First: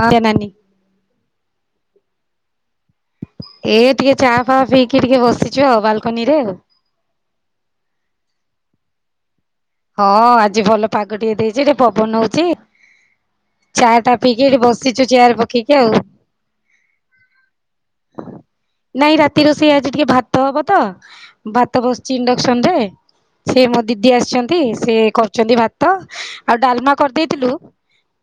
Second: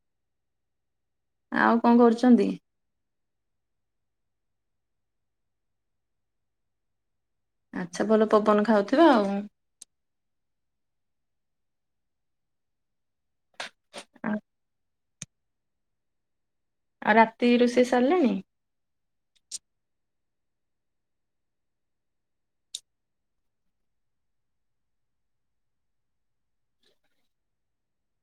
ଅ ଏ ନାନି। ଆଉ କଣ କରୁଛନ୍ତି? ଏ ଟିକେ ଚାହା ଫାହା ପିଇକି ଟିକେ ବସିଛୁ ଆଉ ବାଲ୍କୁନିରେ ଆଉ। ଆଚ୍ଛା ଭଲ ପବନ ଖାଉଥଥିବେ ଆଉ। ହଁ ଆଜି ଭଲ ପାଗ ଟିକେ ଦେଇଛି ରେ ପବନ ହଉଛି। ଚା ଟା ଆ- ପିଇକି ଏଠି ବସିଛୁ ଚେୟାର ପକେଇକି ଆଉ। ଆଉ ରାତି ରୁଷେଇ ସାରିଲେଣି? ନାଇଁ ରାତି ରୋସେଇ ଆଜି ଟିକେ ଭାତ ହବ ତ ଭାତ ବସିଛି ଇଣ୍ଡକ୍ସନ ରେ। ସେ ମୋ ଦିଦି ଆସିଛନ୍ତି ସେ କରୁଛନ୍ତି ଭାତ ଆଉ ଡାଲମା କରିଦେଇଥିଲୁ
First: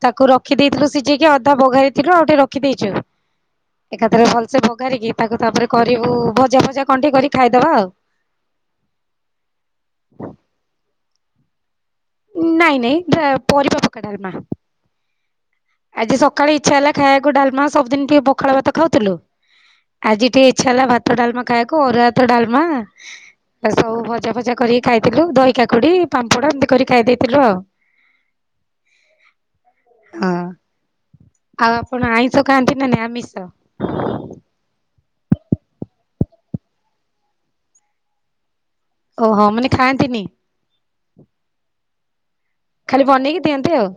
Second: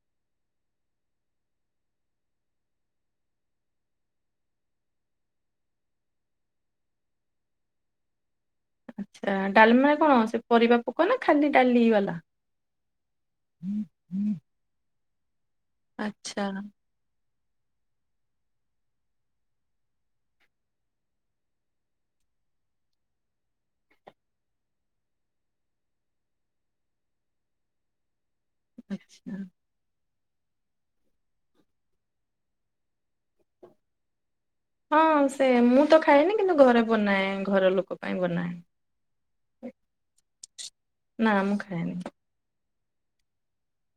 ତାକୁ ରଖି ଦେଇେଇଥିଲୁ ସିଝେଇକି ଅଧା ବଘାରିଥିଲୁ ଆଉଠି ରଖିଦେଇଛୁ ଏକାଥରେ ଭଲ। ସେ ଭଗାରିକି ତାକୁ ତାପରେ କରିବୁ ଭଜା ଭଜା କଣ ଟିକେ କରି ଖାଇଦବା ଆଉ। ଆଚ୍ଛା ଡାଲମା କଣ ସେ ପରିବା ପୋକ ନା ଖାଲି ଡାଲି ବାଲା। ନାଇଁ ନାଇଁ ଡା ପରିବା ପକା ଡାଲମା। ଆଜି ଆଚ୍ଛା ସକାଳେ ଇଚ୍ଛା ହେଲା ଖାଇବାକୁ ଡାଲମା ସବୁଦିନ ଟିକେ ପଖାଳ ଭାତ ଖାଉଥିଲୁ। ଆଜି ଟିକେ ଇଚ୍ଛା ହେଲା ଭାତ ଡାଲମା ଖାଇବାକୁ ଅରୁଆ ଭାତ ଡାଲମା। ସବୁ ଭଜା ଭଜା କରିକି ଖାଇଥିଲୁ ଦହି କାକୁଡି ପାମ୍ପଡା ଏମିତି କରି ଖାଇ ଦେଇଥିଲୁ ଆଉ ଆଛା। ହଁ। ଆଉ ଆପଣ ଆଇିଷ ଖାଆନ୍ତି ନା ନ ଆମିଷ ହଁ ସେ ମୁଁ ତ ଖାଏନି କିନ୍ତୁ ଘରେ ବନାଏ ଘର ଲୋକ ପାଇଁ ବନାଏ। ଓହୋ ମାନେ ଖାଆନ୍ତିନି। ନା ମୁ ଖାଇନି। ଖାଲି ବନେଇକି ଦିଅନ୍ତି ଆଉ?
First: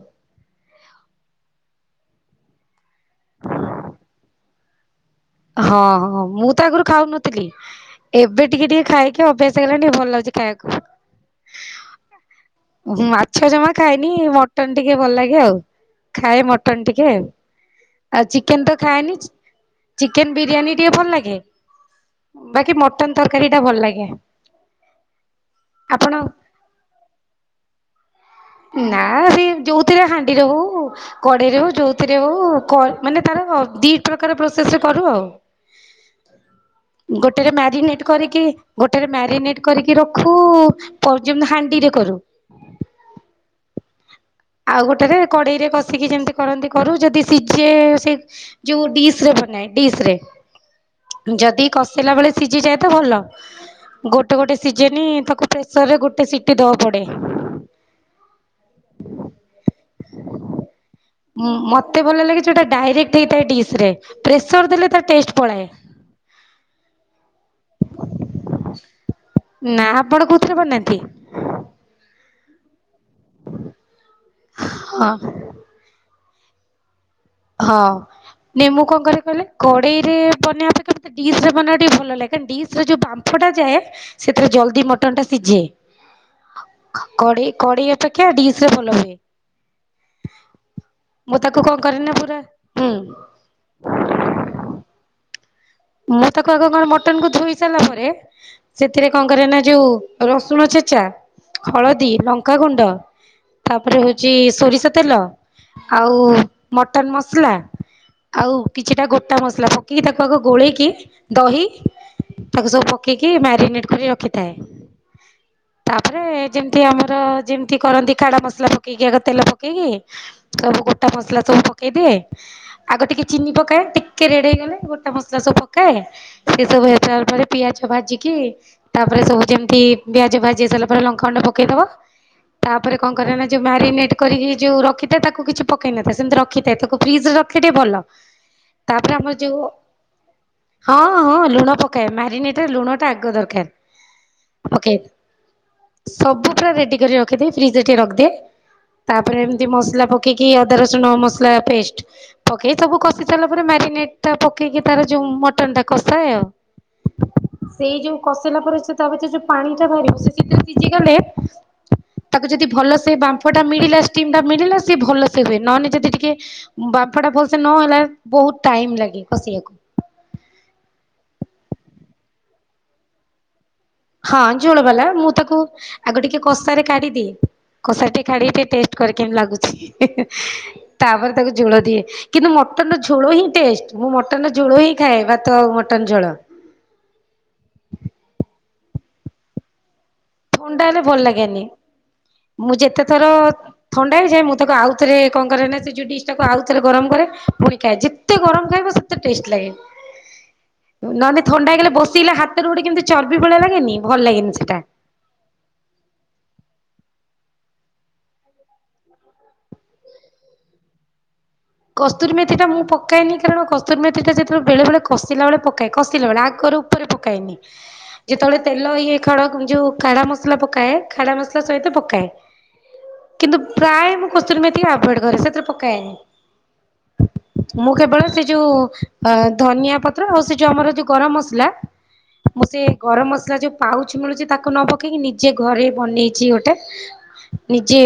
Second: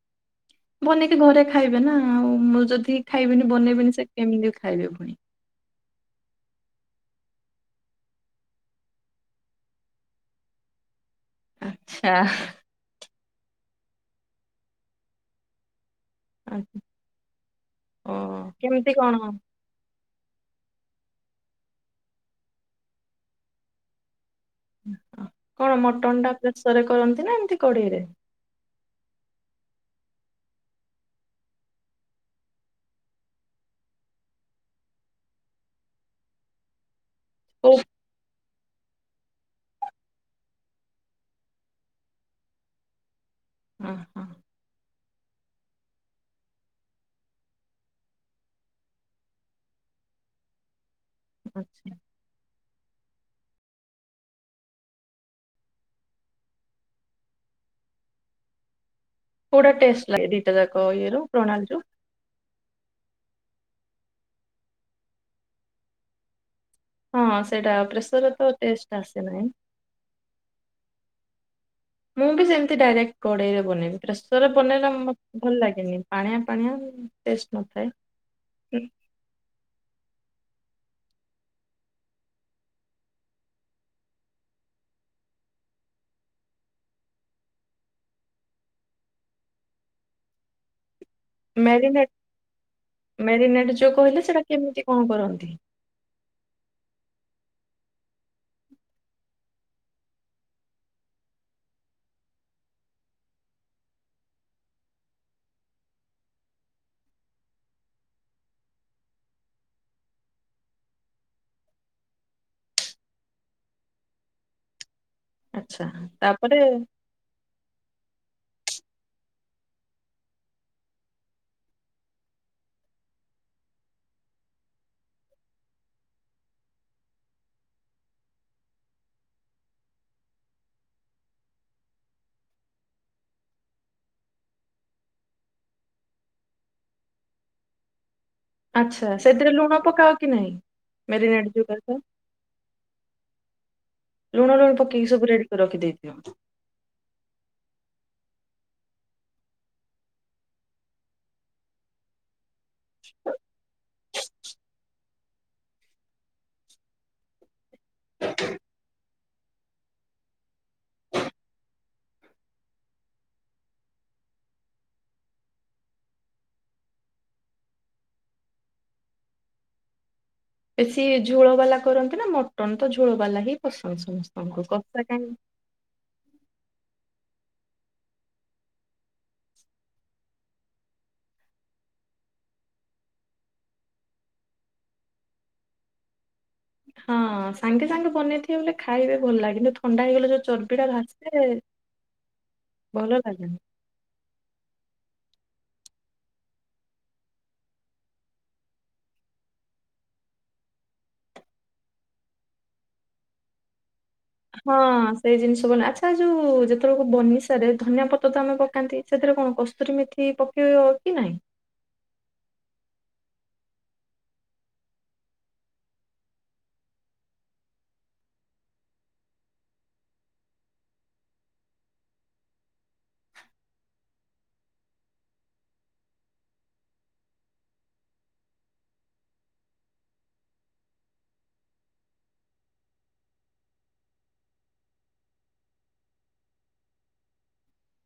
ବନେଇକି ଘରେ ଖାଇବେ ନା ଆଉ ମୁଁ ଯଦି ଖାଇବିନି ବନେଇବିନି ସେ କେମିତି ଖାଇବେ ପୁଣି। ହଁ ହଁ ମୁଁ ତ ଆଗରୁ ଖାଉନଥିଲି। ଏବେ ଟିକେ ଟିକେ ଖାଇକି ଅଭ୍ୟାସ କଲାଣି ଭଲ ଲାଗୁଛି ଖାଇବାକୁ। ଆଛା। ମାଛ ଜମା ଖାଇନି ମଟନ ଟିକେ ଭଲ ଲାଗେ ଆଉ। ଖାଏ ମଟନ ଟିକେ ଆ ଓ ଆଉ ଚିକେନ ତ କେମିତି କଣ? ଖାଏନି। ଚିକେନ ବିରିୟାନୀ ଟିକେ ଭଲ ଲାଗେ ବାକି ମଟନ ତରକାରୀ ଟା ଭଲ ଲାଗେ। କଣ ଆପଣ ମଟନ୍ ଟା ପ୍ରେସରେ କରନ୍ତି ନା ଏମିତି କଡ଼େଇରେ? ନା ସେ ଯୋଉଥିରେ ହାଣ୍ଡିର ହଉ। କଡେଇରେ ହଉ ଯଉଥିରେ ହଉ ମାନେ ତାର ଦି ପ୍ରକାର ପ୍ରୋସେସରେ କରୁ ଆଉ। ଗୋଟେ ଗୋଟରେ ଓହୋ ମ୍ୟାରିନେଟ୍ କରିକି ଗୋଟେରେ ମ୍ୟାରିନେଟ କରିକି ରଖୁ ପ ହାଣ୍ଡିରେ କରୁ ହଁ ହଁ। ଆଉ ଗୋଟେରେ କଡେଇ ରେ କଷିକି ଯେମିତି କରନ୍ତି କରୁ ଯଦି ସିଝେ ସେ ଯଉ ଡିସ ରେ ବନାଏ ଡିସରେ ଯଦି ଆଚ୍ଛା। କଷେଇଲା ବେଳେ ସିଝିଯାଏ ତ ଭଲ ଗୋଟେ ଗୋଟେ ସିଝେନି ତାକୁ ପ୍ରେସରରେ ଗୋଟେ ସିଟି ଦେବା ପଡ଼େ। କୁଟା ଟେଷ୍ଟ ଲାଗେ ଦିଟା ଯାକ ଇଏରୁ ଜଣାନ୍ତୂ। ମୋତେ ଭଲ ଲାଗେ ଯେଉଁଟା ଡାଇରେକ୍ଟ ହେଇଥାଏ ଡିସ୍ରରେ ପ୍ରେସର ଦେଲେ ତା ଟେଷ୍ଟ ପଳାଏ। ହଁ ସେଇଟା ପ୍ରେସର ର ତ ଟେଷ୍ଟ ଆସେନାହି। ନା ଆପଣ କୋଉଥିରେ ବନାନ୍ତି? ମୁଁ ବି ସେମିତି ଡାଇରେକ୍ଟ କଡ଼େଇରେ ବନେଇବି ପ୍ରେସରରେ ବନେଇଲେ ହଁ ମତେ ଭଲ ଲାଗେନି ପାଣିଆ ପାଣିଆ। ଟେଷ୍ଟ ହଁ। ନଥାଏ ନେ ମୁ କଣ କ କହିଲେ କଡେଇରେ ବନେଇବାପେକ୍ଷା ମତେ ଡିସରେ ବନେଇବା ଟିକେ ଭଲ ଲାଗେ କ ଡିସ ରେ ଯୋଉ ବା ମ୍ଫଟା ଯାଏ ସେଥିରେ ଜଲ୍ଦି ମଟନଟା ସିଝେ। କ କଡେଇ ଅପେକ୍ଷା ଡିସରେ ଭଲ ହୁଏ। ମୁଁ ତାକୁ କଣ ମ୍ୟାରିନେଟ କରେନା ବହୁତ୍ ମ୍ୟାରିନେଟ ଯୋଉ କହିଲେ ସେଟା କେମିତି କଣ କରନ୍ତି? ମୁଁ ତାକୁ ଆଗ କଣ ମଟନକୁ ଧୋଇ ସାରିଲା ପରେ ସେଥିରେ କଣ କରେ ନା ଯୋଉ ରସୁଣ ଛେଚା ହଳଦୀ ଲଙ୍କାଗୁଣ୍ଡ। ତାପରେ ହଉଛି ସୋରିଷ ତେଲ ଆଉ ମଟନ ମସଲା। ଆଉ କିଛିଟା ଗୋଟା ମସଲା ପକେଇକି ତାକୁ ଆଗ ଗୋଳେଇକି ଦହି ତାକୁ ସବୁ ପକେଇକି ମ୍ୟାରିନେଟ୍ କରି ରଖିଥାଏ। ତାପରେ ଯେମିତି ଆମ ଯେମିତି କରନ୍ତି କାଡା ମସଲା ପକେଇକି ଆଗ ତେଲ ପକେଇକି ସବୁ ଗୋଟା ମସଲା ସବୁ ପକେଇଦିଏ। ଆଗ ଟିକେ ଚିନି ପକାଏ ଟିକେ ରେଡ ହେଇଗଲେ ଗୋଟେ ମସଲା ସବୁ ପ କାଇଁ ଏ ସେ ସବୁ ହେଲାପରେ ପିଆଜ ଭାଜିିକି ତାପରେ ସବୁ ଯେମିତି ପିଆଜ ଭାଜି ସାରିଲା ପରେ ଲଙ୍କାଗୁଣ୍ଡ ପକେଇଦବ। ତାପରେ କଣ କରେ ନା ଯୋଉ ମ୍ୟାରିନେଟ୍ କରିକି ଯୋଉ ରଖିଥାଏ, ତାକୁ କିଛି ପକେଇନଥାଏ ସେମିତି ରଖିଥାଏ ତାକୁ ଫ୍ରିଜରେ ର ଖିଲେ ଟିକେ ଭଲ। ଆଚ୍ଛା ସେଥିରେ ଲୁଣ ପକାଅ କି ନାହିଁ? ହଁ-ହଁ ମ୍ୟାରିନେଟ ଯୋଉ ଲୁଣ କରିବ ପକାଏ ମ୍ୟାରିନେଟର ଲୁଣ ଟା ଆଗ ଦରକାର। ଲୁଣ-ଲୁଣ ପକେଇ ପକେଇକି ସବୁ ରେଡି କରି ରଖି ଦେଇ ସବୁ ପୁରା ରେଡି କରି ରଖିଦିଏ ଫ୍ରିଜରେ ରଖିଦିଏ। ତାପରେ ଏମିତି ମସଲା ପକେଇକି ଅଦା ରସୁଣ ମସଲା ପେଷ୍ଟ ପକେଇ ସବୁ କଷି ସାରିଲା ପରେ ମ୍ୟରିନେଟ୍ ଟା ପକେଇକି ତାର ଯୋଉ ମଟନଟା କସାଏ ଆଉ ସେଇ ଯୋଉ କଷେଇଲା ପରେ ସେ ତା ଭିତରେ ଯୋଉ ପାଣିଟା ବାହାରିବ ସେ ସେଥିରେ ସିଝି ଗଲେ ତାକୁ ଯଦି ଭଲସେ ସେ ବାମ୍ପଟା ମିଳିଲା ଷ୍ଟିମଟା ମିଳିଲା ସିଏ ଭଲ ସେ ହୁଏ, ନହେନେ ଯଦି ଟିକେ ବାମ୍ଫଟା ଭଲସେ ନହେଲା ବହୁତ୍ ଟାଇମ୍ ଲାଗେ କସିଆକୁ। ବେଶୀ ଝୋଳବାଲା କରନ୍ତି ନା ମଟନ୍ ତ ଝୋଳବାଲା ହି ପସନ୍ଦ ସବୁ। ହଁ ଝୋଳବାଲା ମୁଁ ତାକୁ ଆଗ ଟିକେ କଷାରେ କାଢିଦିଏ କଷାରେ ଟିକେ କାଢିକି ଟିକେ ଟେଷ୍ଟ କରେ କେମତି ଲାଗୁଚି? ତାପରେ ତାକୁ ଝୋଳ ଦିଏ। କିନ୍ତୁ ମଟନ୍ ର ଝୋଳ ହିଁ ଟେଷ୍ଟ ମୁଁ ମଟନ୍ ର ଝୋଳ ହିଁ ଖାଏ ଭାତ ଆଉ ମଟନ ଝୋଳ। ହଁ ସାଙ୍ଗେ ସାଙ୍ଗେ ବନେଇଥିବ ବୋଲେ ଖାଇବେ ଭଲ ଲାଗେ, କିନ୍ତୁ ଥଣ୍ଡା ହେଇଗଲେ ଯଦି ଥଣ୍ଡା ହେଲେ ଭଲ ଲାଗେନି ମୁଁ ଯେତେ ଭଲ ଥର ଲାଗେନି। ଥଣ୍ଡା ହେଇଯାଏ ମୁଁ ତାକୁ ଆଉଥରେ କଣ କରେ ନା ସେ ଯଉ ଡିସଟାକୁ ଆଉଥରେ ଗରମ କରେ ଫୁଣି ଖାଏ, ଯେ ଯେତେ ଗରମ୍ ଖାଇବ ସେତେ ଟେଷ୍ଟ ଲାଗେ। ନହେଲେ ଥଣ୍ଡା ହେଇଗଲେ ବସିଲେ ହାତରେ କେମିତି ଗୋଟେ ଚର୍ବି ଭଳିଆ ଲାଗେନି? ଭଲ ଲାଗେନି ହଁ। ସେଟା। ସେଇ ଜିନିଷ ବନା ଆଚ୍ଛା ଯୋଉ ଯେତେବଳକୁ ବନିସାରେ ଧନିଆ ପତ୍ର ତ ଆମେ ପକାନ୍ତି ସେଥିରେ କଣ କସ୍ତୁରୀ ମେଥି ପ ପକେଇବ କି ନାଇଁ? କସ୍ତୁରି ମେଥିଟା ମୁଁ ପକାଏନି କାରଣ କସ୍ତୁରି ମେଥିଟା ଯେତେବେଳେ ବେଳେବେଳେ କଷିଲା ବଳେ ପକାଏ କଷିଲା ବେଳେ ଆଗରୁ ଉପରେ ପକାଏନି। ଯେତେବେଳେ ତେଲ ଇଏ ଖାଡ଼ା ଯୋଉ ଖାଡ଼ା ମସଲା ପକାଏ ଖାଡ଼ା ମସଲା ସହିତ ପକାଏ। କିନ୍ତୁ ପ୍ରାୟ ମୁଁ କସ୍ତୁରି ମେଥିକି ଆଭଏଡ୍ କରେ ସେଥିରେ ପକାଏନି। ମୁଁ କେବଳ ସେ ଯୋଉ ଧନିଆ ପତ୍ର ଆଉ ସେ ଯୋଉ ଆମର ଯୋଉ ଗରମ ମସଲା ମୁଁ ସେ ଗରମ ମସଲା ଯୋଉ ପାଉଚ୍ ମିଳୁଚି ତାକୁ ନ ପକେଇକି ନିଜେ ଘରେ ବନେଇଚି ଗୋଟେ। ନିଜେ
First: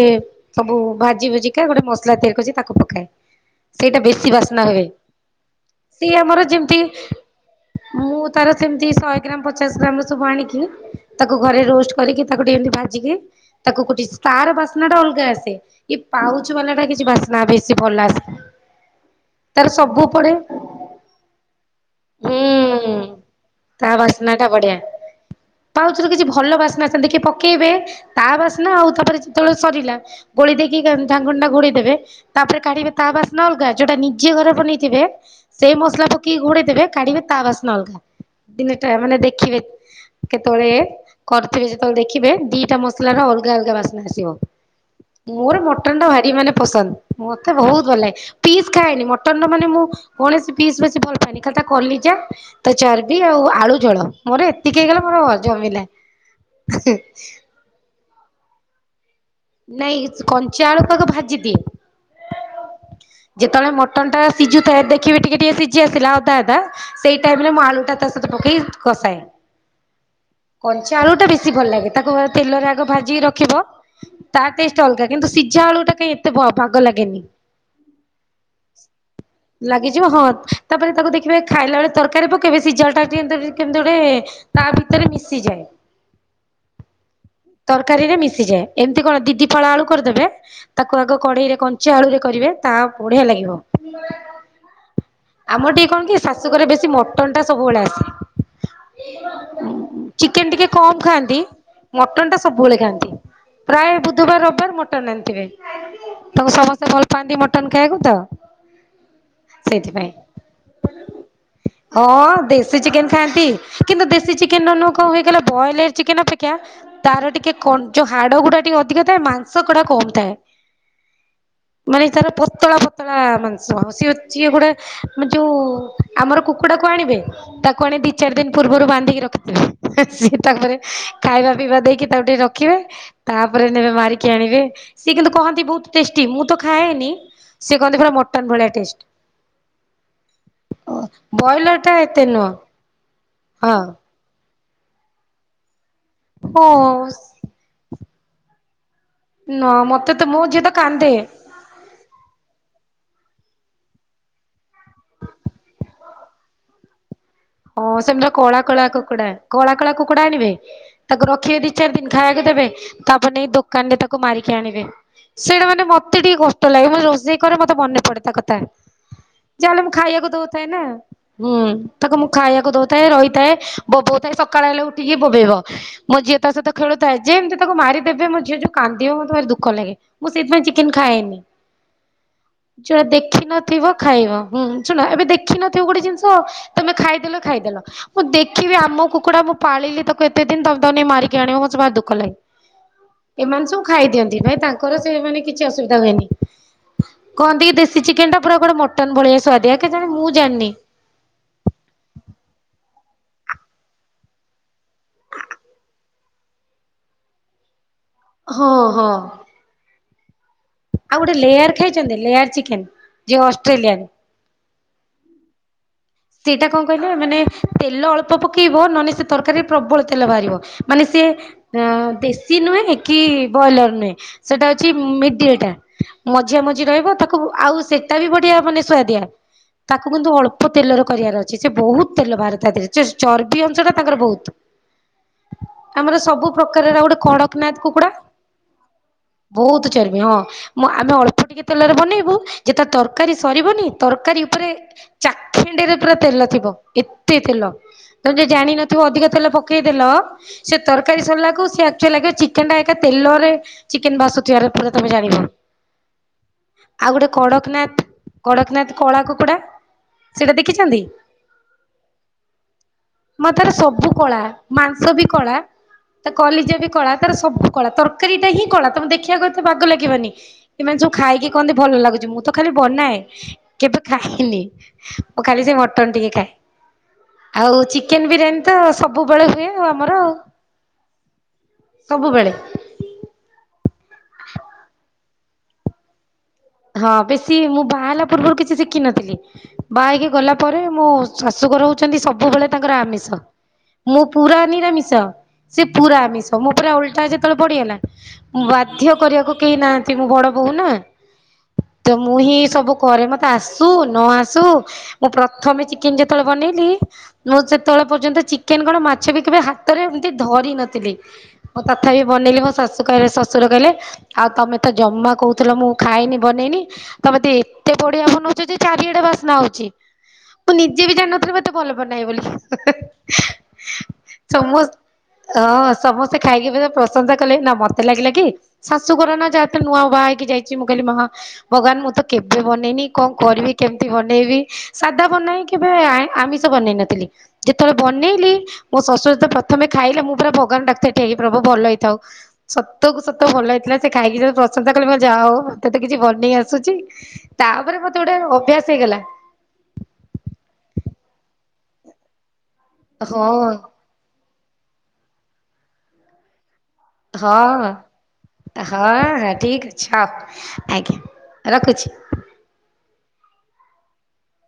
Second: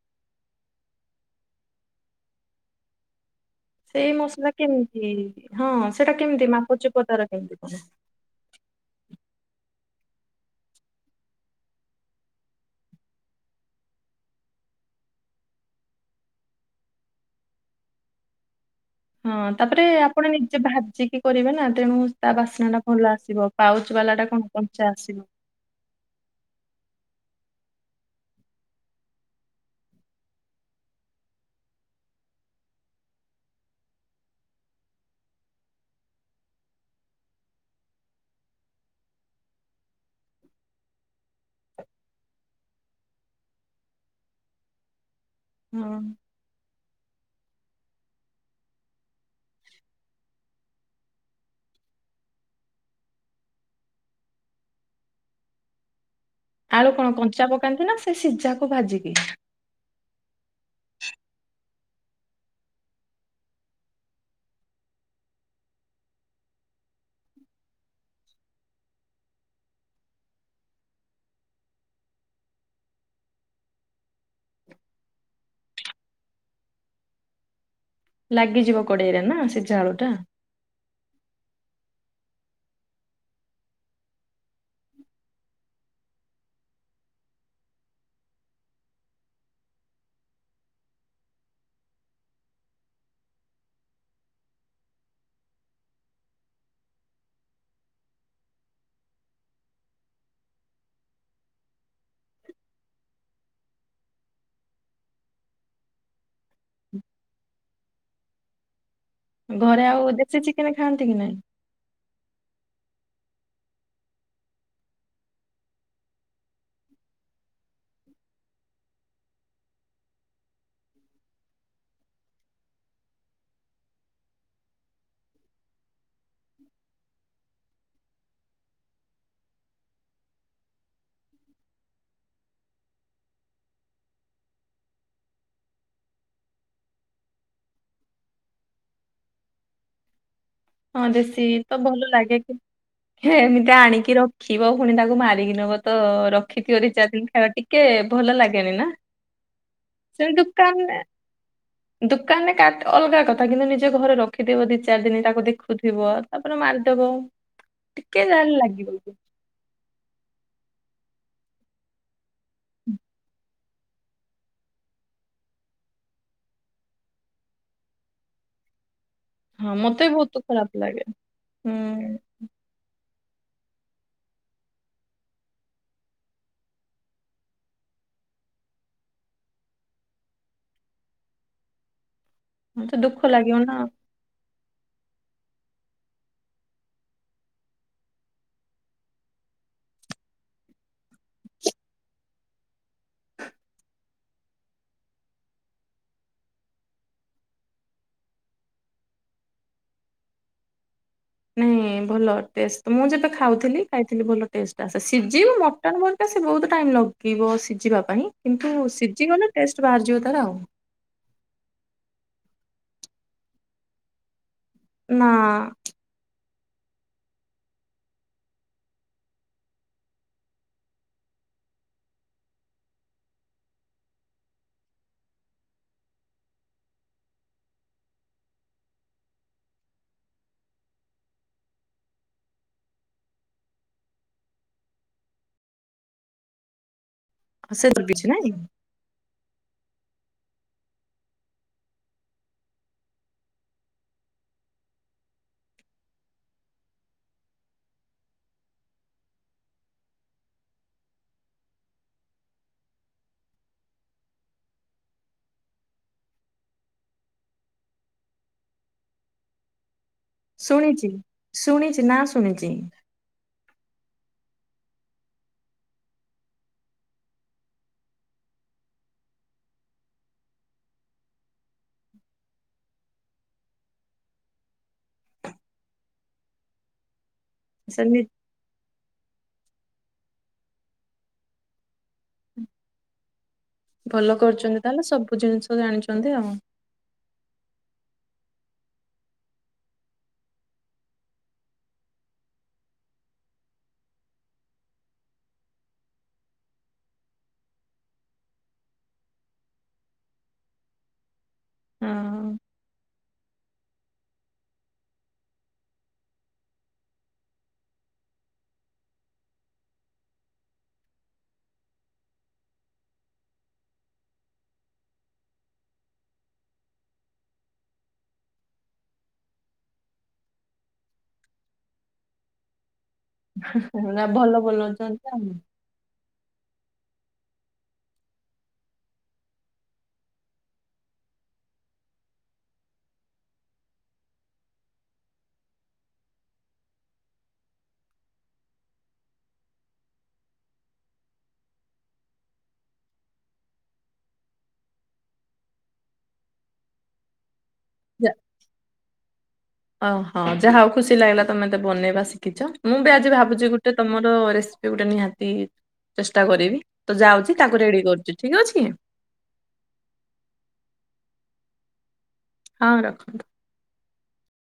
ସବୁ ଭାଜି ଭୁଜିିକା ଗୋଟେ ମସଲା ତିଆରି କରିଚି ତାକୁ ପକାଏ। ସେଇଟା ସେଇ ବେଶୀ ମସଲା ବାସ୍ନା ହୁଏ, କେମିତି ହଁ ସେ ସେଟା ଆମର କେମିତି ଯେମିତି ମାପଚୁପ ତାର କେମିତି କଣ? ମୁଁ ତାର ସେମିତି ଶହେ ଗ୍ରାମ୍ ପଚାଶ ଗ୍ରାମ୍ ର ସବୁ ଆଣିକି ତାକୁ ଘରେ ରୋଷ୍ଟ କରିକି ତାକୁ ଟିକେ ଏମତି ଭାଜିକି ତାକୁ କୋଟି ତାର ବାସ୍ନା ଟା ଅଲଗା ଆସେ ଏ ପାଉଚ୍ ବାଲା ଟା କିଛି ବାସ୍ନା ବେଶୀ ଭଲ ଆସେନି। ହଁ ତାପରେ ଆପଣ ନିଜେ ଭାଜିକି କରିବେ ନା ତେଣୁ ତା ହୁଁ ବାସ୍ନାଟା ଭଲ ଆସିବ ପାଉଚ୍ ବାଲା ଟା କଣ କଞ୍ଚା ଆସିବ। ପାଉଚ୍ ର କିଛି ଭଲ ବାସ୍ନା ସେମିତି କି ପକେଇବେ ତା ବାସ୍ନା ଆଉ ତାପରେ ଯେତେବେଳେ ସରିଲା ଗୋଳେଇ ଦେଇକି ଢାଙ୍କୁଣିଟା ଘୋଡେଇ ଦେବେ ତାପରେ କାଢିବେ ତା ବାସ୍ ବାସ୍ନା ଅଲଗା ଯୋଉଟା ନିଜେ ଘରେ ବନେଇଥିବେ ସେଇ ମସଲା ପକେଇକି ଘୋଡେଇ ଦେବେ କାଢିବେ ତା ବାସ୍ନା ଅଲଗା। ଦିନେଟା ମାନେ ଦେଖିବେ କେତେବେଳେ? କରିଥିବେ ଯେତେବେଳେ ଦେଖିବେ ଦିଟା ମସଲାର ଅଲଗା ଅଲଗା ବାସ୍ନା ଆସିବ। ମୋର ହଁ ମଟନ୍ ଟା ଭାରି ମାନେ ପସନ୍ଦ ମତେ ବହୁତ ଭଲ ଲାଗେ ପିସ ଖାଏନି ମ ମାନେ ମୁଁ କୌଣସି ପିସ୍ ବେଶ ଭଲ ପାଏନି ଖାଲି କଲିଜା ତ ଚର୍ବି ଆଉ ଆଳୁ ଯୋଳ ମୋର ଏତିକି ହେଇଗଲା ମୋର ଜମିଲା। ଆଳୁ କଣ କଞ୍ଚା ପକାନ୍ତି ନା ସେ ସିଝା କୁ ଭାଜିକି? ନାଇଁ କଞ୍ଚା ଆଳୁ ତାକୁ ଭାଜିଦିଏ। ଯେତେବେଳେ ମଟନ ଟା ସିଝୁଥାଏ ଦେଖିବି ଟିକେ ଟିକେ ସିଝି ଆସିଲା ଅଧା ଅଧା। ସେଇ ଟାଇମରେ ମୁଁ ଆଳୁଟା ତା ସହିତ ପକେଇ କଷାଏ। କଞ୍ଚା ଆଳୁ ଟା ବେଶୀ ଭଲ ଲାଗେ ତାକୁ ତେଲରେ ଆଗ ଭାଜିକି ରଖିବ। ତା ଟେଷ୍ଟ ଅଲଗା କିନ୍ତୁ ସିଝା ଆଳୁ ଟା କାଇହିଁ ଏତେ ଭାଗ ଲାଗେନି। ଲାଗିଯିବ କଡେଇରେ ନା ଲାଗିଯିବ ସିଝାଆଳୁଟା। ହଁ ତାପରେ ତାକୁ ଦେଖିବେ ଖାଇଲା ବେଳେ ତରକାରୀ ପକେଇବେ ସିଝା ଆଳୁଟା କେମିତି ଗୋଟେ ତା ଭିତରେ ମିଶିଯାଏ। ତରକାରୀରେ ମିଶିଯାଏ ଏମିତି କଣ ଦି ଦିଫାଳ ଆଳୁ କରିଦେବେ? ତାକୁ ଆଗ କଢେଇରେ କଞ୍ଚା ଆଳୁରେ କରିବେ ତାହା ବଢିଆ ଲାଗିବ। ଆମର ଟିକେ କଣ କି ଶାଶୁଘରେ ବେଶୀ ମଟନ ଟା ସବୁବେଳେ ଆସେ। ଚିକେନ ଟିକେ କମ ଖାଆନ୍ତି ମଟନ ଟା ସବୁବେଳେ ଖାଆନ୍ତି। ପ୍ରାୟ ବୁଧବାର ରବିବାର ମଟନ ଆଣିଥିବେ ତାକୁ ସମସ୍ତେ ଭଲ ପାଆନ୍ତି ମଟନ ଖାଇବାକୁ ତ ଘରେ ସେଇଥିପାଇଁ। ଆଉ ଦେଶୀ ଚିକେନ ଖାଆନ୍ତି ନି ନା। ହଁ ଦେଶୀ ଚିକେନ ଖାଆନ୍ତି କିନ୍ତୁ ଦେଶୀ ଚିକେନ ର ନୁହଁ କଣ ହେଇଗଲା ବଏଲର ଚିକେନ ଅପେକ୍ଷା ତାର ଟିକେ ଯୋଉ ହାଡ ଗୁଡା ଟିକେ ଅଧିକ ଏ ମାଂସ ଗୁଡା କମ ଥାଏ। ମାନେ ତାର ପତଳା ପତଳା-ଆ-ଆ ମାନ ସ ସିଏ ଯିଏ ଗୋଟେ ଯୋଉ ଆମର କୁକୁଡ଼ାକୁ ଆଣିବେ ତାକୁ ଆଣେ ଦି ଚାରି ଦିନ ପୂର୍ବରୁ ବାନ୍ଧିକି ରଖିଥିବେ ସିଏ ତାପରେ ଖାଇବା ପିଇବା ଦେଇକି ତାକୁ ଟିକେ ରଖ୍ ରଖିବେ ତାପରେ ନେବେ ମାରିକି ଆଣିବେ ସିଏ କିନ୍ତୁ କହନ୍ତି ବହୁତ ଟେଷ୍ଟି ମୁଁ ତ ଖାଏନି। ସେ କହନ୍ତି ପୁରା ମଟନ୍ ଭଳିଆ ଟେଷ୍ଟ। ହଁ ଦେଶୀ ତ ବ୍ରଏଲର ଟା ଭଲ ଏତେ ଲାଗେ ନୁହଁ କି ଏମିତି ହଁ ଆଣିକି ରଖ ଖିବ ପୁଣି ତାକୁ ମାରିକି ନବ ତ-ଅ-ଅ ହଁ ରଖିଥିବ ଦି ଚା ଦିନ ଖାଇବା ଟିକେ-ଏ-ଏ ଭଲ ଲାଗେନି ନା। ନା ମତେ ତ ସେମିତି ମୋ ଝିଅ ତ ଦୋକାନରେ କାନ୍ଦେ। ଦୋକାନରେ କାଟ୍ ଅଲଗା କଥା କିନ୍ତୁ ନିଜ ଘରେ ରଖିଦବ ଦି ଚାରି ଦିନ ତାକୁ ଦେଖ ଥିବ ତାପରେ ମାରିଦବ। ହଁ ଟିକେ ସେମିତି ଯାହାହେଲେ କଳା କଳା ଲାଗିବ। ବି। କୁକୁଡା କଳା କଳା କୁକୁଡା ଆଣିବେ ତାକୁ ରଖିବେ ଦି ଚାରି ଦିନ ଖାଇବା ଦେବେ ତାପରେ ନେଇ ଦୋକାନ ରେ ତାକୁ ମାରିକି ଆଣିବେ। ସେଇଟା ମାନେ ମତେ ଟିକେ କଷ୍ଟ ଲାଗେ ମୁଁ ରୋଷେଇ କରେ ମତେ ମନେ ପଡେ ତା କଥା। ଯାହା ହଁ ହେଲେ ମୁଁ ମତେ ବି ଖାଇବାକୁ ବହୁତ ଦଉଥାଏ ଖରାପ ନା ଲାଗେ ହୁଁ ତାକୁ ମୁଁ ଖାଇବାକୁ ଦଉଥାଏ ରହିଥାଏ ବୋବଉ ଥାଏ ସକାଳ ହେଲେ ଉଠିକି ବୋବେଇବ। ମୋ ଝିଅ ତା ସହିତ ଖେଳୁଥାଏ ଯେମିତି ତାକୁ ମାରି ଦେବେ ମୋ ଝିଅ ଯୋଉ କାନ୍ଦିବ ମତେ ଭାରି ଦୁଃଖ ଲାଗେ। ମୁଁ ସେଥିପାଇ ଚିକେନ ଖାଏନି। ମତେ ଯୋଉଟା ଦୁଃଖ ଲାଗିବ ନା। ଦେଖିନଥିବ ଖାଇବ ହୁଁ ଶୁଣ ଏବେ ଦେଖିନଥିବ ଗୋଟେ ଜିନିଷ ତମେ ଖାଇଦେଲ ଖାଇଦେଲ। ମୁଁ ଦେଖିବି ଆମ କୁକୁଡା ମୁଁ ପାଳିଲି ତାକୁ ଏତେ ଦିନ ତଦ ମାରିକି ଆଣିବ ମତେ ଭାରି ଦୁଃଖ ଲାଗେ। ଏମାନେ ସବୁ ଖାଇ ଦିଅନ୍ତି ଭାଇ ତାଙ୍କର ସେଇମାନେ କିଛି ଅସୁବିଧା ହୁଏନି। କହନ୍ତି କି ଦେଶୀ ଚିକେନ ଟା ପୁରା କୁଆଡେ ମଟନ୍ ଭଳିଆ ସୁଆଦିଆ କେଜାଣି ମୁଁ ଜାଣିନି। ନାଇଁ ଭଲ ଟେଷ୍ଟ ମୁଁ ଯେବେ ଖାଉଥିଲି ଖାଇଥିଲି ଭଲ ଟେଷ୍ଟ ଆସେ ସିଝିବ ମ ଟନ ଗୋଟେ ସେ ବହୁତ ଟାଇମ୍ ଲାଗିବ ସିଝିବା ପାଇଁ ହଁ କିନ୍ତୁ ହଁ ସିଝିଗଲେ ଟେଷ୍ଟ ବାହାରିଯିବ ତାର ଆଉ। ଆଉ ଗୋଟେ ଲେୟାର ଖାଇଛନ୍ତି ଲେୟାର ଚିକେନ ଯିଏ ଅଷ୍ଟ୍ରେଲିଆନ୍? ନା-ଆ-ଆ। ସେଇଟା କଣ କହିଲ ମାନେ ତେଲ ଅଳ୍ପ ପକେଇବ ନହେଲେ ସେ ତରକାରୀରେ ପ୍ରବଳ ତେଲ ବାହାରିବ। ମାନେ ସିଏ ଆ-ଆ-ଆ ଦେଶୀ ନୁହେଁ କି ବ୍ରଏଲର ନୁହେଁ ସେଟା ହଉଛି ମିଡିଏଟା। ମଝିଆ ମଝି ରହିବ ତାକୁ ଆଉ ସେଟା ବି ବଢିଆ ମାନେ ସୁଆଦିଆ। ତାକୁ କିନ୍ତୁ ଅଳ୍ପ ତେଲରେ କରିବାର ଅଛି ସେ ବହୁତ ତେଲ ବାହାରେ ତା ଦେହରେ ଚର୍ବି ଅଂଶ ଟା ତାଙ୍କର ବହୁତ। ଆମର ସବୁ ପ୍ରକାରର ଗୋଟେ କଡ଼କନାଥ ସେ କୁକୁଡା କିଛି ନାଇଁ ବହୁତ ଚର୍ବି ହଁ। ମୁଁ ଆମେ ଅଳ୍ପ ଟିକେ ତେଲରେ ବନେଇବୁ ଯେତେବେଳେ ତରକାରୀ ସରିବନି ତରକାରୀ ଉପରେ ଚାଖିଣ୍ଡିରେ ପୁରା ତେଲ ଥିବ ଏତେ ତେଲ। ତମେ ଯେ ଜାଣିନଥିବ ଅଧିକ ତେଲ ପକେଇଦେଲ ସେ ତରକାରୀ ସରିଲାକୁ ସେ ଆକଚୁଲି ଲାଗିବ ଚିକେନ ଟା ଏକା ତେଲରେ ଚିକେନ୍ ଭାସୁଥିବାର ପରେ ତମେ ଜାଣିବ। ଆଉ ଗୋଟେ କଡ଼କନାଥ କଡ଼କନାଥ କଳା କୁକୁଡା। ସେଟା ଶୁଣିଛି ଶୁଣିଛି ନା ଶୁଣିଛି। ମା ତାର ସବୁ କଳା ମାଂସ ବି କଳା। ତା କଲିଜା ବି କଳା ତାର ସବୁ କଳା ତରକାରୀ ଟା ହିଁ କଳା ତମେ ଦେଖିବାକୁ ଏତେ ବାଗ ଲାଗିବନି। ଏମାନେ ସବୁ ଖାଇକି କହନ୍ତି ଭଲ ଲାଗୁଛି ମୁଁ ତ ଖାଲି ବନାଏ କେବେ ଖାଇନି। ଓଁ ଖାଲି ସେ ମଟନ ଟିକେ ଖାଏ, ଆଉ ଚିକେନ ସେମି ବିରିୟାନୀ ତ ସବୁବେଳେ ହୁଏ ଆମର ସବୁବେଳେ। ଭଲ କରୁଛନ୍ତି ତାହେଲେ ସବୁ ଜିନିଷ ଜାଣିଛନ୍ତି ଆଉ। ହଁ ବେଶୀ ମୁଁ ବାହାହେଲା ହେଲା ପୂର୍ବରୁ କିଛି ଶିଖିନଥିଲି। ବାହା ହେଇକି ଗଲା ପରେ ମୋ ଶାଶୁଘର ହଉଛନ୍ତି ସବୁବେଳେ ତାଙ୍କର ଆମିଷ। ମଁ ପୁରା ନିରାମିଷ ସେ ପୁରା ଆମିଷ। ମୋ ପୁରା ଓଲଟା ଯେତେବେଳେ ପଡିିଗଲା ମୁଁ ବାଧ୍ୟ କରିବାକୁ କେହି ନାହାନ୍ତି ମୁଁ ବଡ ବୋହୁ ନା? ତ ମୁଁ ହିଁ ସବୁ କରେ ମତେ ଆସୁ ନ ଆସୁ। ମୁଁ ପ୍ରଥମେ ଚିକେନ ଯେତେବେଳେ ବନେଇଲି ମୁଁ ସେତେବେଳେ ପର୍ଯ୍ୟନ୍ତ ଚିକେନ କଣ ମାଛ ବି କେବେ ହାତରେ ଏମତି ଧରି ନଥିଲି। ମଁ ତଥାପି ବନେଇଲିି ମୋ ଶାଶୁ କହିଲେ ଶ୍ୱଶୁର କହିଲେ ଆଉ ତମେ ତ ଜମା କହୁଥିଲ ମୁଁ ଖାଇନି ବନେଇନି ତମତ ଏତେ ବଡିିଆ ବନଉଛ ଯେ ଚାରିଆଡେ ବାସ୍ନା ହଉଛି। ମୁଁ ନିଜେ ବି ଜାଣିନଥିଲି ମତେ ଭଲ ବନାଏ ବୋଲି। ନା ଭଲ ସମସ୍ତ ବନଉଛନ୍ତି ଆଉ। ହଁ ସମସ୍ତେ ଖାଇକି ପ୍ରଂଶସା କଲେ ନା ମତେ ଲାଗିଲା କି ଶାଶୁଘର ନା ଯାହାେରେ ନୂଆ ବା ହେଇିକି ଯାଇଛି ମୁଁ କାଲି ମାମା ଭଗବାନ ମୁଁ ତ କେବେ ବନେଇନି କଣ କରିବି କେମିତି ବନେଇବି। ସାଧା ବନାଏ କେବେ ଆମିଷ ବନେଇ ନଥିଲି? ଯେତେବେଳେ ବନେଇଲି ମୋ ଶଶୁର ତ ପ୍ରଥମେ ଖାଇଲେ ମୁଁ ପୁରା ଭଗବାନ ଡାକୁଥାଏ ହେଇ ପ୍ରଭୁ ଭଲ ହେଇଥାଉ। ସତ କୁ ସତ ଭଲ ହେଇଥିଲା ସେ ଖାଇକି ଯୋଉ ପ୍ରଶଂସା କଲେ ମୁକହିଲି ଯାହା ହଉ ମତେ ମତେ କିଛି ବନେଇ ଆସୁଛି ତାପରେ ମତେ ଗୋଟେ ଅଭ୍ୟାସ ହେଇଗଲା। ଓହଁ ଯାହା ହଉ ଖୁସି ଲାଗିଲା ତମେତେ ବନେଇବା ଶିଖିଛ। ମୁଁ ବି ଆଜି ଭାବୁଛି ଗୋଟେ ହଁ ତମର ରେସିପି ଗୋଟେ ନିହାତି ଚେଷ୍ଟା କରିବି। ତ ଯାଉଛି ତାକୁ ହଁ। ରେଡି କରୁଛି, ଠିକ ଅଛି? ହଁ ହଁ ଠିକ୍। ଛ ଆଜ୍ଞା, ରଖୁଛି? ହଁ ରଖନ୍ତୁ।